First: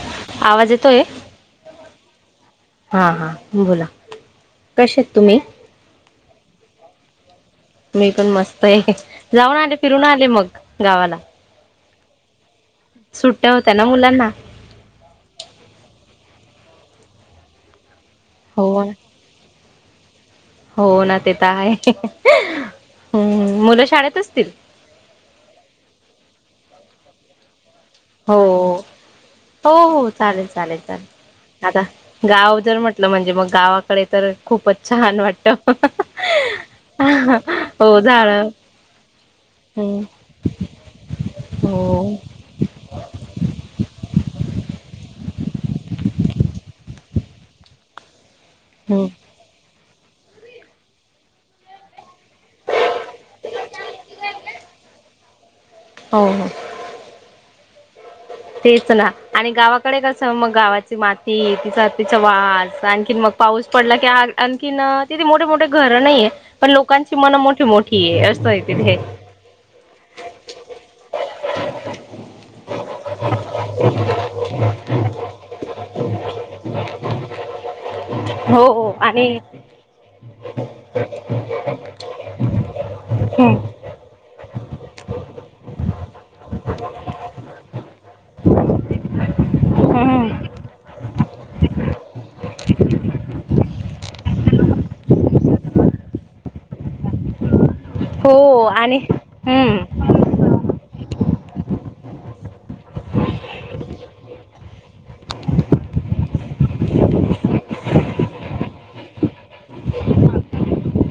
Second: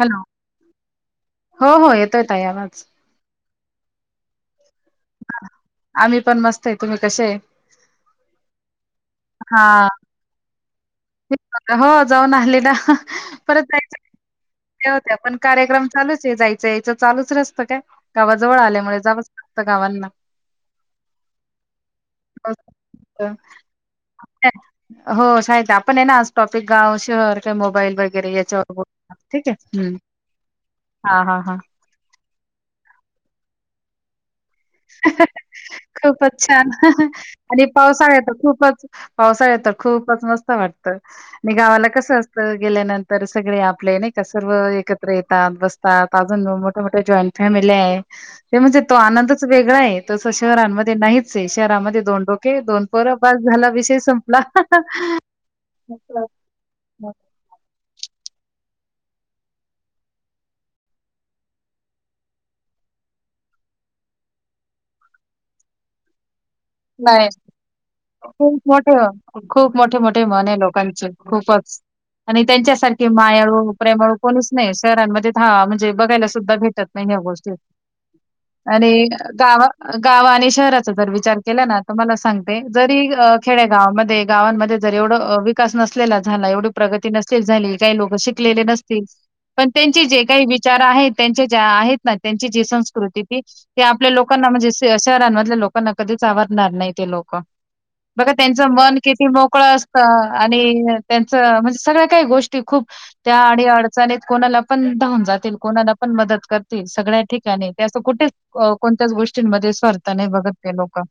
Hello आवाज येतोय? हो हो येतोय ताई आवाज हा हा बोला कशे आहेत तुम्ही? आम्ही पण मस्त आहे तुम्ही कसे आहे? मी पण मस्त आहे जाऊन आले हा फिरून आले मग गावाला हो जाऊन आले ना सुट्टया परत होत्या ना जायच्या मुलांना होत्या पण कार्यक्रम चालूच आहे जायचं आहे यायचं चालूच असतं काय गावाजवळ हो आल्यामुळे जाव फक्त गावांना हो ना ते तर आहे हम मुलं शाळेत असतील? हो शाळेत आपण आहे ना आज टॉपिक गाव शहर काय मोबाईल वगैरे हो याच्यावर बोल हो हो चालेल चालेल हा हा हा चालेल आता गाव जर म्हटलं म्हणजे मग गावाकडे तर खूपच छान वाटतं खूपच छान. आणि हो पावसाळ्यात तर झाडं खूपच पावसाळ्यात तर खूपच मस्त वाटतं आणि गावाला हो कसं असतं? तिथ गेल्यानंतर सगळे आपले नाही का सर्व एकत्र येतात बस - तात अजुन मोठ -मोठ्या जॉईंट फॅमेल्याय ते म्हणजे तो हम्म, आनंदच वेगळय तस शहरांमध्ये नाहीचय शहरामध्ये दोन डोके दोन पोरं बस झाला विषय संपला [unintelligible] हो हो तेच ना आणि गावाकडे कसं मग गावाची माती तिचा तिचा वास आणखीन मग पाऊस पडला की आण - आणखीन तिथे मोठे मोठे घरं नाहीय पण लोकांची नाही. मन मोठी मोठीय असय खूप तिथे मोठं खूप मोठे मोठे मन आहे लोकांचे खूपच. आणि त्यांच्यासारखे मायाळू प्रेमाळू कोणीच नाही आहे शहरांमध्ये हा म्हणजे बघायला सुद्धा भेटत नाही. महिन्या गोष्टी आणि गावा गाव आणि शहराचा जर विचार केलाना तुम्हाला सांगते जरी अ खेड्या गावामध्ये गावांमध्ये जर एवढ विकास नस लेला झाला एवढी प्रगती नसतेल झाली काही लोक शिकलेले नसतील पण त्यांचे जे काही वि चार आहेत त्यांच्या ज्या आहेत ना त्यांची जी संस्कृती ती ते आपल्या लोकांना म्हणजे श शहरांमधल्या लोकांना कधीच आवडणार नाही ते लोक. बघा हो त्यांचं मन आणि किती मोकळं असतं. हम्म आणि त्यांचं म्हणजे सगळ्या काही गोष्टी खूप त्या अडी अडचणीत कोणाला पण धावून जातील कोणाला पण मदत करतील सगळ्या ठिकाणी ते असं कुठेच अ कोणत्याच गोष्टींमध्ये स्वार्थ नाही बघत ते लोकं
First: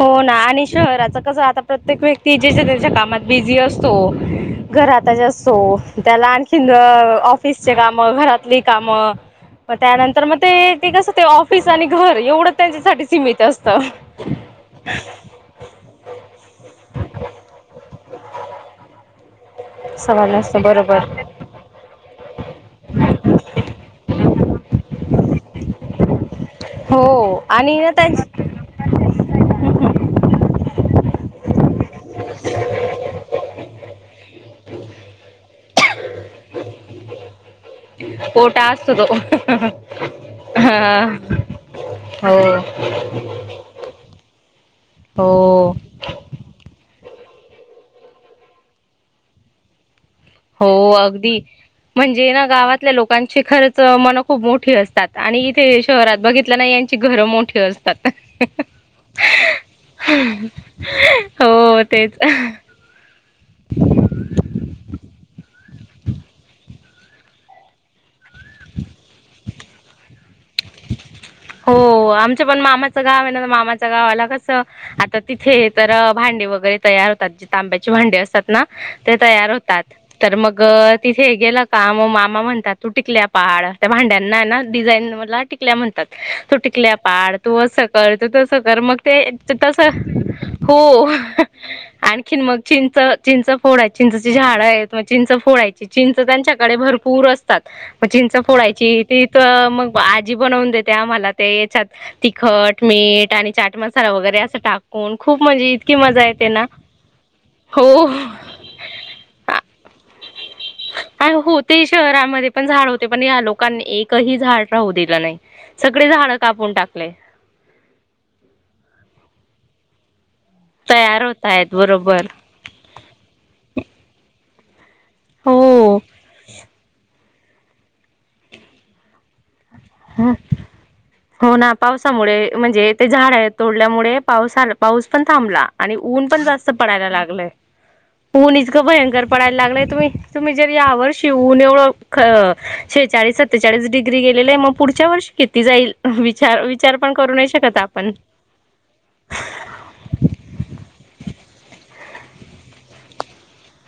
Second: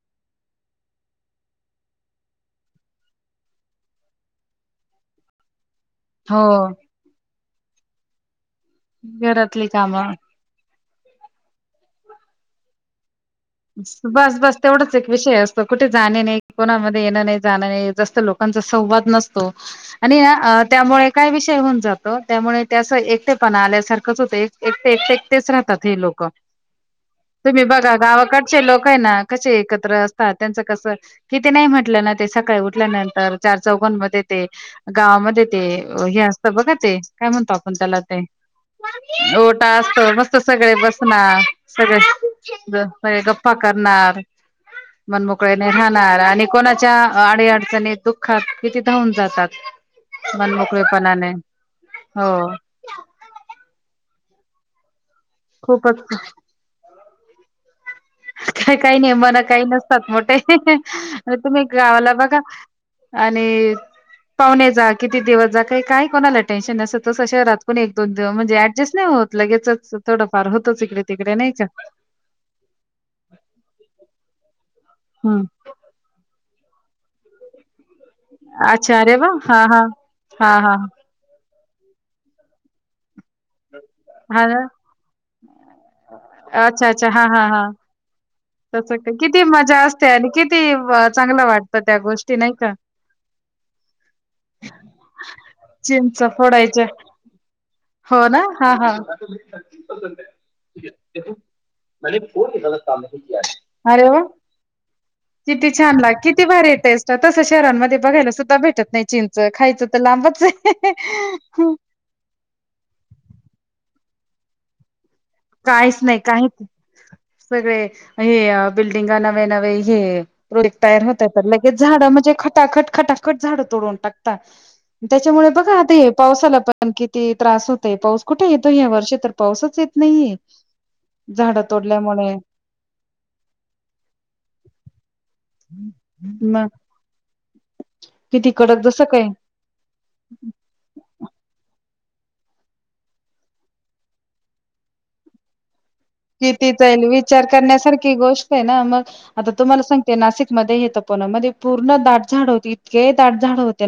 हो ना आणि शहराच कसं आता प्रत्येक व्यक्ती जेच्या त्याच्या कामात बिझी असतो घरातच असो त्याला हो, आणखीन ऑफिसचे कामं घरात ली काम घरातली मग कामं. त्यानंतर मग ते ते कसं ते ऑफिस आणि घर एवढं त्यांच्यासाठी सीमीत अस बस बस. तेवढच एक विषय असतो कुठे जाणे नाही कोणामध्ये येणं नाही जाणं नाही जास्त लोकांचा संवाद नसतो. आणि सवाल नसतो अ बरोबर त्यामुळे का काय विषय होऊन जातो त्यामुळे ते अस एकटेपणा आल्यासारखंच होत एक एकटे एकटे एकटेच राहतात हे लोक. क हो तुम्ही आणि ना बघा त्यां गावाकडचे लोक हे ना कसे एकत्र असतात त्यांचं कस किती नाही म्हटलं ना ते सकाळी उठल्यानंतर चार चौघांमध्ये ते गावामध्ये ते हे असतं बघा ते. काय म्हणतो आपण त्याला ते, कोटा असतो तो ओटा असतो मस्त सगळे हा बसनार. सगळे हो जण सगळे गप्पा करणार मन मोकळे ने हो राह -णार आणि कोणाच्या अडी - अडचणीत दुःखात किती धाऊून जातात. हो मनमोकळेपणाने अगदी हो म्हणजे ना गावात तिथल्या लोकांची खरच मन खूप मोठी असतात आणि इथे खूपच शहरात बघित तल ना यांची घरं मोठीे असतात. काही काही ने मन काही नसतात मोठे तुम्ही हो गावाला तेच बघा आणि पाहुणे जा किती दिवस जा काही काय कोणाला टेन्शन नसत तस शहरात कोणी एक दोन दिव म्हणजे ॲडजस्ट नाही होत. लगेचच थोडं फार होतच इकडे तिकडे नाही का? हो आमच पण मामाचं गाव आहे ना तर मामाच्या गावाला कसं आता हं. तिथे तर भांडे वगैरे तयार -तात जे तांब्याचे भांडे असतात ना अच्छा अरे ते वाह! तयार हां, होतात हां. तर मग हां, हां. तिथे गेलं का मग मामा म्हणतात तू टिकल्या पाड त्या भांड्यांना आहे ना डिझाईनला टिकल्या म्हणतात. तू अच्छा, टिकल्या अच्छा. हां, पाड, हां, तू हां. असं कर, तू तसं कर मग का ते किती मजा तस असते आणि किती हो. अ, चांगलं वाटतं त्या गोष्टी आणखीन नाही मग का? चिंच चिंच फोड आहेत चिंचची झाडं आहेत मग चिंच फोडाय ची चिंच त्यांच्याकडे भरपूर असतात मग हो चिंच ना? फोडाय हां, हां. ची तिथं मग आजी बनवून देत त्या आम्हाला ते याच्यात तिखट मीठ आणि चाट अरे मसाला वाह! वगैरे असं टाक किती छान लाग किती भारी टेस्ट तस हो शहरांमध्ये बघायला सुद्धा भेटत नाही चिं च खायचं तर लांबच आहे होते शहरामध्ये पण झाड होते पण या लोकांनी एकही झाड राहू दिलं नाही. काहीच सगळे नाही झाडं काहीच कापून टाकले सगळे हे बिल्डिंगा नवे नवे हे रिटायर तयार होता तर होत आहेत लगेच झाड बरोबर म्हणजे ख टाकट खटाखट झाडं तोडून टाकता, त्याच्यामुळे बघा आता हो हे पावसाला पण कि ती त्रास होतय पाऊस कुठे येतोय या वर्षी तर पाऊसच येत नाहीये हो झाडं ना तोडल्यामुळे. पावसामुळे म्हणजे ते झाडे तोडल्यामुळे पाऊसाला पाऊस पण थांबला आणि ऊन पण मग जास्त पडायला लागलय, किती ऊन कडक इतकं जसं भयंकर काही पडायला ला लागय त तुम्ही जर यावर्षी ऊन एवढं शेचाळीस सत्तेचाळीस डिग्री गेले आहे मग पुढच्या वर्षी किती जाईल? विचार किती जाईल पण करू विचार नाही शकत आपण करण्यासारखी गोष्ट आहे ना मग. आता तुम्हाला सांगते नाशिकमध्ये हेेत पुना मध्ये पूर्ण दाटझाड होती इतके दाटझाड हो ते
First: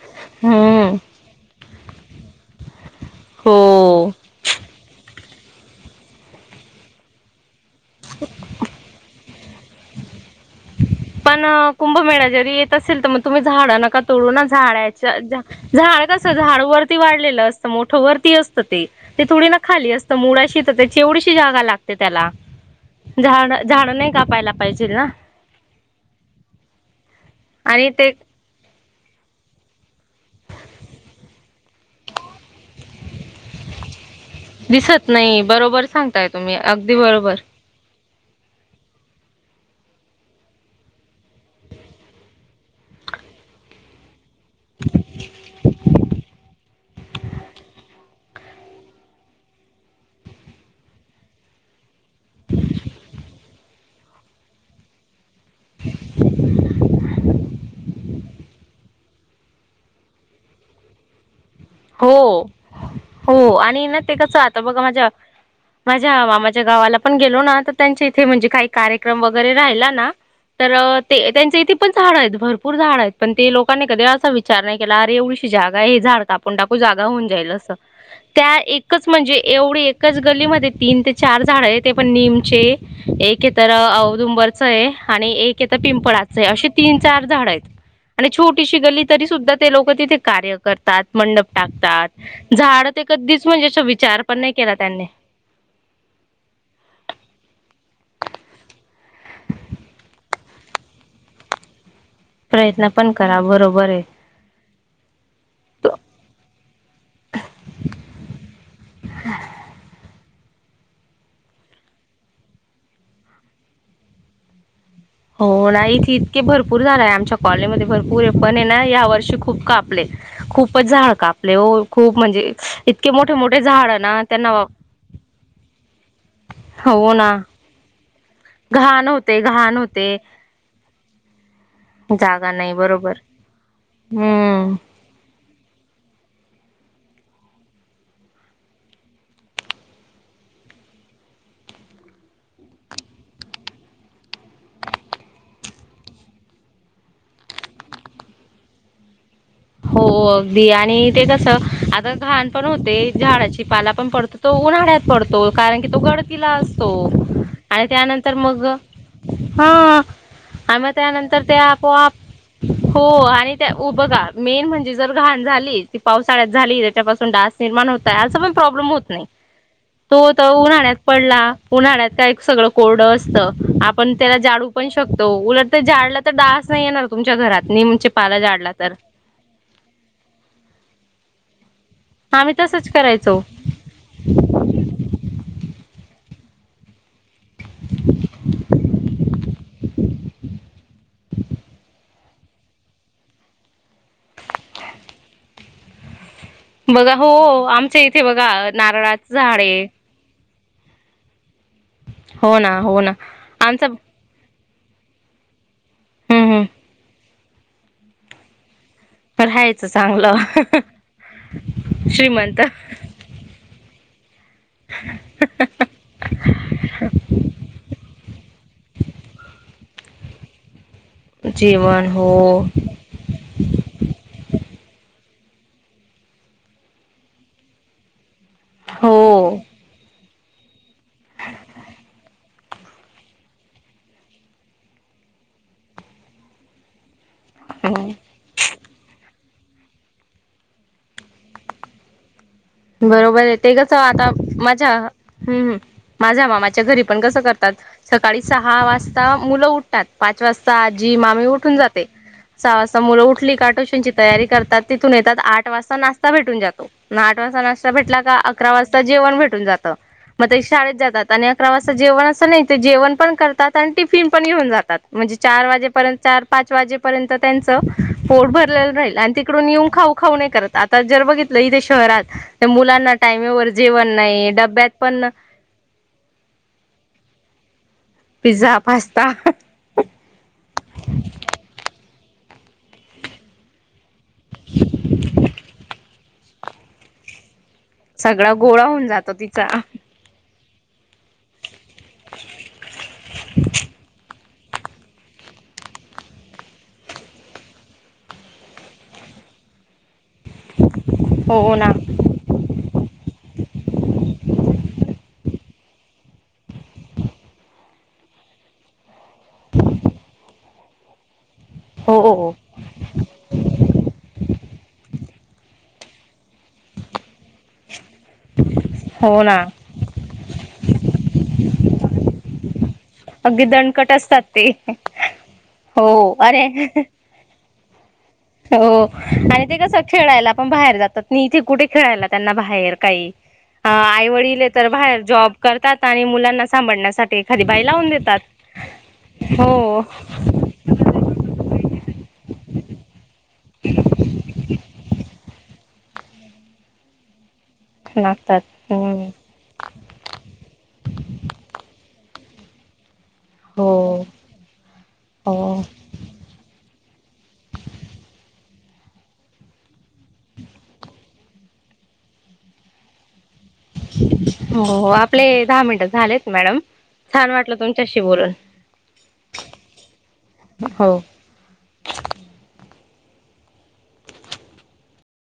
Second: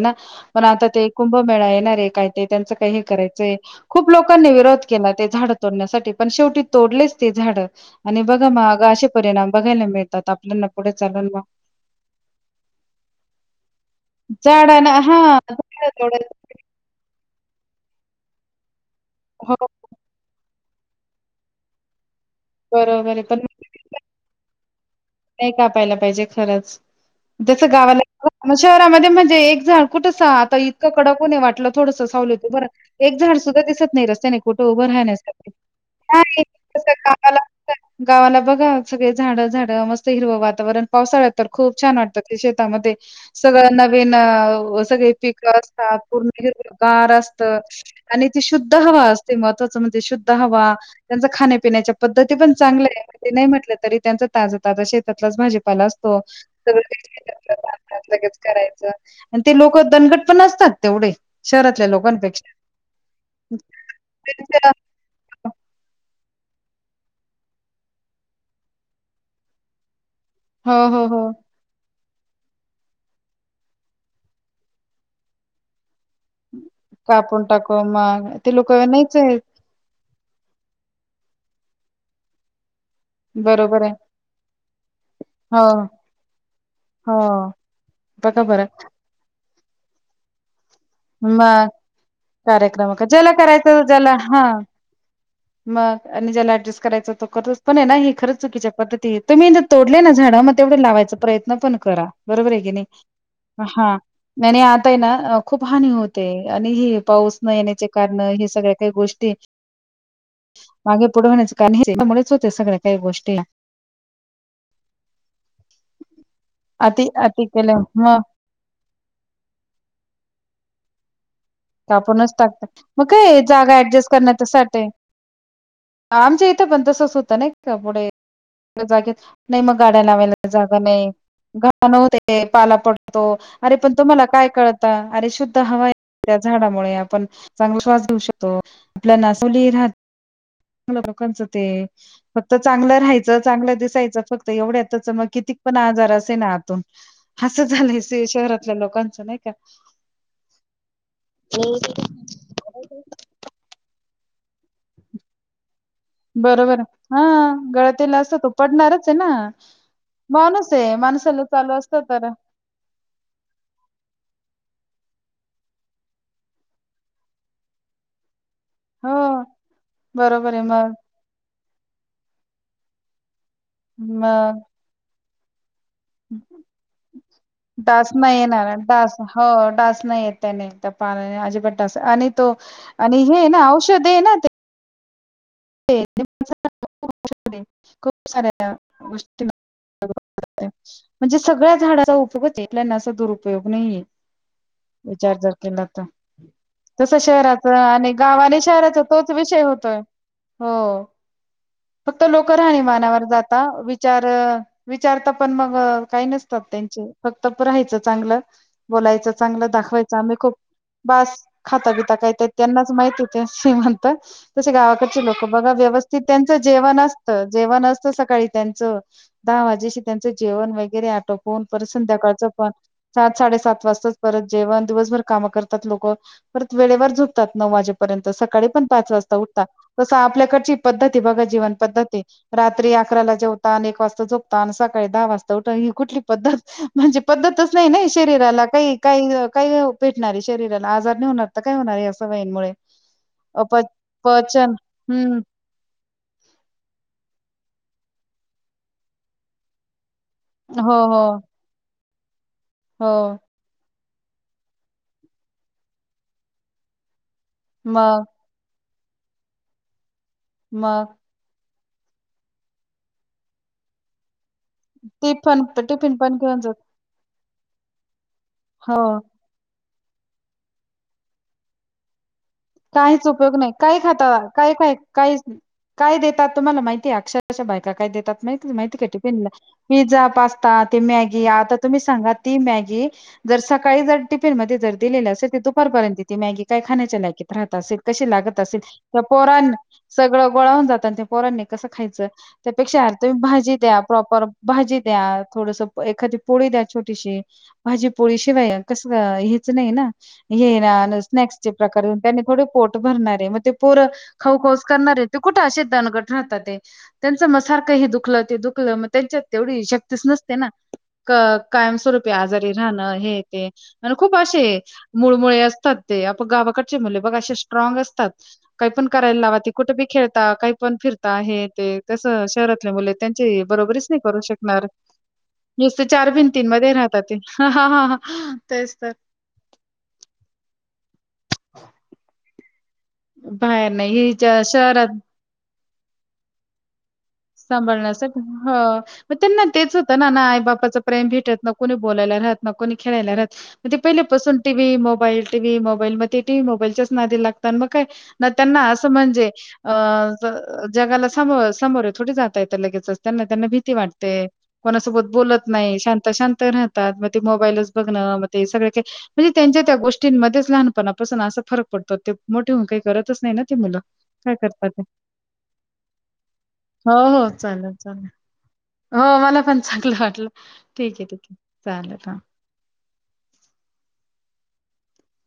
आता हम्म ते कुंभमेळा येणारे काय ते त्यांच काही करायचं खूप हो लोक लोकांनी विरोध केला ते झाड तोडण्यासाठी पण शेवटी तोडलेच ते झाड. आणि बघा मग असे परिणाम बघायला मिळतात आपल्याला. पण कुंभमेळ्या जरी येत असेल तर, मग तुम्ही झाडं नका तोडून झाडांना झाड्याच हा झा झाडं झाड कसं तोडायचं झाड वर किती वाढलेलं असत मोठ वरती असतं ते थोडी हो ना खाली अस मुळाशी तर केवढीशी जागा लागते त्याला बरोबर आहे पण झाड झाड नाही कापायला पाहिजे ना. नाही कापायला पाहिजे खरंच, जसं आणि गावाला ते मग शहरामध्ये म्हणजे एक झाड कुठंस आता इतकं कडक ऊन वाटलं थोडंसं सावलीत हुभ एक झाड सुद्धा दिसत नाही रस्त्याने कुठं उभं दिसत नाही राहण्यासाठी, बरोबर सांगताय नाही तुम्ही अगदी बरोबर कामाला. गावाला बघा सगळे झाडं झाडं मस्त हिरव वातावरण पावसाळ्यात तर खूप छान वाटतं ते शेतामध्ये सगळं नवीन हो सगळे पिकं असतात पूर्ण हिरवं गार असत. आणि ती शुद्ध हवा असते महत्त्वाचं म्हणजे शुद्ध हवा. त्यांच खाण्यापिण्याच्या पद्धती पण चांगल्या आहे ते नाही म्हटलं तरी त्यांच ताज ताज शेतातलाच भाजेपाला असतो, सगळं [unintelligible] लगेच करायचं, आणि ते लोक दणकट पण असतात तेवढे शह हो हो आणि ना ते कसं आजोळ्याच्या माझ्या. माझ्या मामाच्या गावाला पण गेलो ना तर त्यांच्या इथे म्हणजे काही कार्यक्रम वगैरे राहिला ना. तर हो, हो, हो. ते त्यांच इथे पण झाड आहेत भरपूर झाड आहेत पण ते लोकांनी कधी असा विचार नाही केला अर एवढीशी जागा आहे हे झाड काप कापून टाकु जागा होऊन कापून जाईल असं टाकू मग त्या ते लोक एकच नाहीच म्हणजे आहेत एवढी एक एकच गलीमध्ये तीन ते चार झाड आहेत ते पण नीमचे. एक तर अ बरोबर आहे औदुंबरचं आहे आणि एक य हो तर पिंपळाचं आहे अशी तीन हो चार झाडं आहेत. आणि बघा बरं छोटीशी गल्ली तरी सुद्धा ते लोक तिथे कार्य करतात. मंडप मग टाकतात, झाड कार्यक्रम ते का ज्याला कधीच म्हणजे असा विचार पण नही केला त्यांनी. म आणि ज्याला ऍडजस्ट करायच तो, करतो. पण ना हे खरं चुकीच्या पद्धती ये, तुम्ही ज तोडले ना झाडं, म तेवढे लावायचा प्रयत्न पण करा, बरोबर आहे की नाही? प्रयत्न पण करा बरोबर हां. आहे नहीं नही आता ये ना, खूप. हानी होते आणि हे पाऊस न येण्याचे कारण, हे सगळ्या काही गोष्टी मागे पुढे होण्याचं कारण [unintelligible] हे त्यामुळेच होते सगळ्या काही गोष्टी. हो नाही इथं इतके भरपूर झाडं अति ये आमच्या अति कॉलेनि मध्ये केल्या भरपूर पण ने ना, या वर्षी खूप कापले, खूपच झाड काप आपले ओ खूप, कापूनच म्हणजे टाकतात मग इतके काय मोठे-मोठे जागा झाड ऍडजस्ट ना, त्यांना करण्यासाठी आमच्या इथं पण तसच होतं ना ई का, पुढे घाण जागेत होते नाही घाण मग गाडी गाड्या होते लावायला जागा नही. घाण होते, जागा नाही पाला बरोबर पडतो, अरे पण तुम्हाला काय हम्म कळत? अरे शुद्ध हवा त्या झाडामुळे आपण चांगला श्वास घेऊ शकतो, आपल्या ना सुली राहत [unintelligible] लोकांचं ते फक्त चांगलं राहायचं, चांगलं दिसायचं, फक्त एवढ्यातच, मग कितीक पण आजार असे ना आतून. हसं झालंय से-शहरातल्या लोकांचं नही का? हो अगदी आणि ते कसं आता घण पण होते, आणि झाडाची पाला पण पडतो, तो उन्हाळ्यात पडतो, कारण की तो गळ तिला बरोबर असतो आहे. हां, आणि गळतीला त्यानंतर असतो तो मग, पडणारच आहे ना. हां. माणूस आणि मग आहे, त्यानंतर माणसाला ते चालू असतं आपोआप, तर हो आणि त्या उभं ग मेन म्हणजे जर घाण झाली, ती पावसाळ्यात झाली, त्याच्यापासून डास निर्माण होत काय असा पण प्रॉब्लेम हो, नही, तो बरोबर आहे. मग उन्हा्ळ्यात पडला, उन्हाळ्यात काय सगळं कोरड असत, आपण त्याला मग जालू पण शकतो, उलट तें जाल ल, तर डास नही येणार तुमच्या घरात, डास निमच्या नाही पाला जाळला येणार तर.. डास हो डास नही येत त्याने, त्या पाल्याने आजीबात. आणि तो आम्ही तसच आणि करायचो हे ना, औषध ये ना. [unintelligible] खूप साऱ्या गोष्टी. [unintelligible] म्हणजे सगळ्या झाडाचा उपयो [unintelligible] आपल्याना असा दुरुपयोग नही ये, विचार जर केला तर. तस बघा हो शहराचं आमच्या आणि इथे गावा बघा अणि शहराचा, नारळाच तोच झाड विषय आहे होतोय. हो फक्त लोकं हो ना राहणी हो ना मानावर जाता, आमचा विचार तर विचारत पण मग काही हम्म नसतात हम्म त्यांचे, फक्त राहायचं चांगलं. बोलायचं चांगलं, राहायचं दाखवायचं आम्ही चांगलं खूप, बास खाता बिता काय तें श्रीमंत त्यांनाच माहिती. तसे म्हणता, तसे गावाकडचे लोक बघा व्यवस् तीत त्यांचं जेवण असतं, जेवण असतं सकाळी, त्यांचं. दहा वाजेशी त्यांचं जेवण वगैरे आटोपून, परत जीवन हो संध्याकाळचं पण. सात साडेसात वाजताच परत जेवण, दिवसभर कामं करतात लोकं, परत वेळेवर झोपतात, नऊ वाजे पर्यंत, सकाळी पण पाच हो वाजता उठता, तसं आपल्याकडची पद्धती बघा, जीवन पद्धती रात्री अकराला जेवता आणि एक वाजता झोपता अन सकाळी दहा वाजता उठ, ही कुठली पद्धत?, म्हणजे पद्धतच नही ना हो. शरीराला, कही कही काही भेटणारे शरीराला, आजार नही होणार तर काय होणार? या सवईंमुळे. बरोबर ये ते कस, आता माझा, हम्म हम्. माझ्या मामाच्या घरी पण कसं करतात, सकाळी सहा वाजता मुलं उट तात, पाच वाजता हो आज्जी हो मामी उठून जाते, सहा वाजता मुलं हो उठली का ट्युशनची तयारी करतात, तिथून येतात, आठ वाजता नाश्ता भेटून जातो. ता भेटला मग का अकरा वाजता जेवण भेटून जात मग ते शाळेत मग जातात. आणि अकरा वाजता जेवण असं नाही ते जेवण पण करतात आणि टिफिन पण घेऊन जात टिफन चर वाजे टिफिन पर्यत पण घेऊन पाच जात वाजे पर्यत त्यांच पोट भर रा हो इकडून येऊन खाऊ खाऊ नाही करत आता जर बघितलं इथे शहरात मुलांना काहीच उपयोग टाईमेवर नाही काय जेवण खाता नाही काय डब्यात काय पण काहीच नाही. काय देतात तुम्हाला माहिती अक्षरशच्या बायका काय देतात माहिती पिझ्झा माहिती काे पास्ता पिनला पिझ्झा, पास्ता ती मॅगी आता तुम्ही सांगा ती मॅगी जर सकाळी जर टिफिन मध्ये जर दिलेलं असेल तर दुपारपर्यंत ती मॅगी काय खाण्याच्या लायकीत राहत असेल. कशी सगळा लागत असेल गोळा होऊन त्या जातो तिचा पोरां सगळं गोळावून जात आणि त्या पोरांनी कसं खायचं. त्यापेक्षा अर तुम्ही भाजी द्या प्रॉपर भाजी द्या थोडस एखादी पोळी द्या छोटीशी. भाजीपोळी शिवाय कस हेच नाही ना हे स्नॅक्सचे हो ना प्रकार आणि थोडे पोट भरणारे मग ते पूर खाऊखऊस करणारे ते कुठे असे दणगट राहतात ते त्यांचं मसारखंही दुखलं ते दुखलं मग त्यांच्या तेवढी शक्तीच नसते ना हो कायमस्वरूपी आजारी ह ना हे ते म्ह खूप असे मुळ मुळे असतात ते आप गावाकडचे मुले बघ असे स्ट्रॉंग असतात. काही पण करायला हो लाव ना त कुठे बी खेळता काही पण फिरता आहे ते तसं शहरातले मुले त्यां अगदी बरोबरीच दणकट नाही करू असतात ते शकणार नुसते हो चार अरे भिंतीन मध्ये राहतात. हा हा हा तेच हो तर आणि ते कसं खेळायला पण बाहेर जातात नाही इथे कुठे खेळायला त्यांना बाहेर काही बाहेर नाही आई हि वडील तर शहरात बाहेर जॉब करतात आणि मुलांना सांभण्यासाठी सांभाळण्यासाठी ह मग त्यांना तेच हो होतं ना ना आई बापाच प्रेम भेटत न क कोणी बोलायला राहात न कोणी खेळायला राहत. म ते पहिल्यापासून टीव्ही, मोबाईल, टीव्ही, मोबाईल मग ते टीव्ही मोबाईलच नादी लागतात म का लागतात त्यांना असं हम्म म्हणजे अ ज जगाला सम समोर थोडी जाता येत तर लगेच त्याना त्यांना भीती हो वाटते. कोणासोबत हो बोलत नाही शांत शांत राहतात मग ते मोबाईलच बघणं मग ते सगळ का म्हणजे त्यांच्या त्या गोष्टींमध्येच लहानपणापासून असा फरक पडतो ते मोठे होऊन काही करतच नाही ना ती मुलं. काय हो करतात ते? हो आपले दहा मिनिट झालेच मॅडम. हो हो छान वाटलं चाले तुमच्याशी चाले बोलून हो मला पण चांगलं वाटलं ठीक हो आहे ठीक आहे. चालेल ह.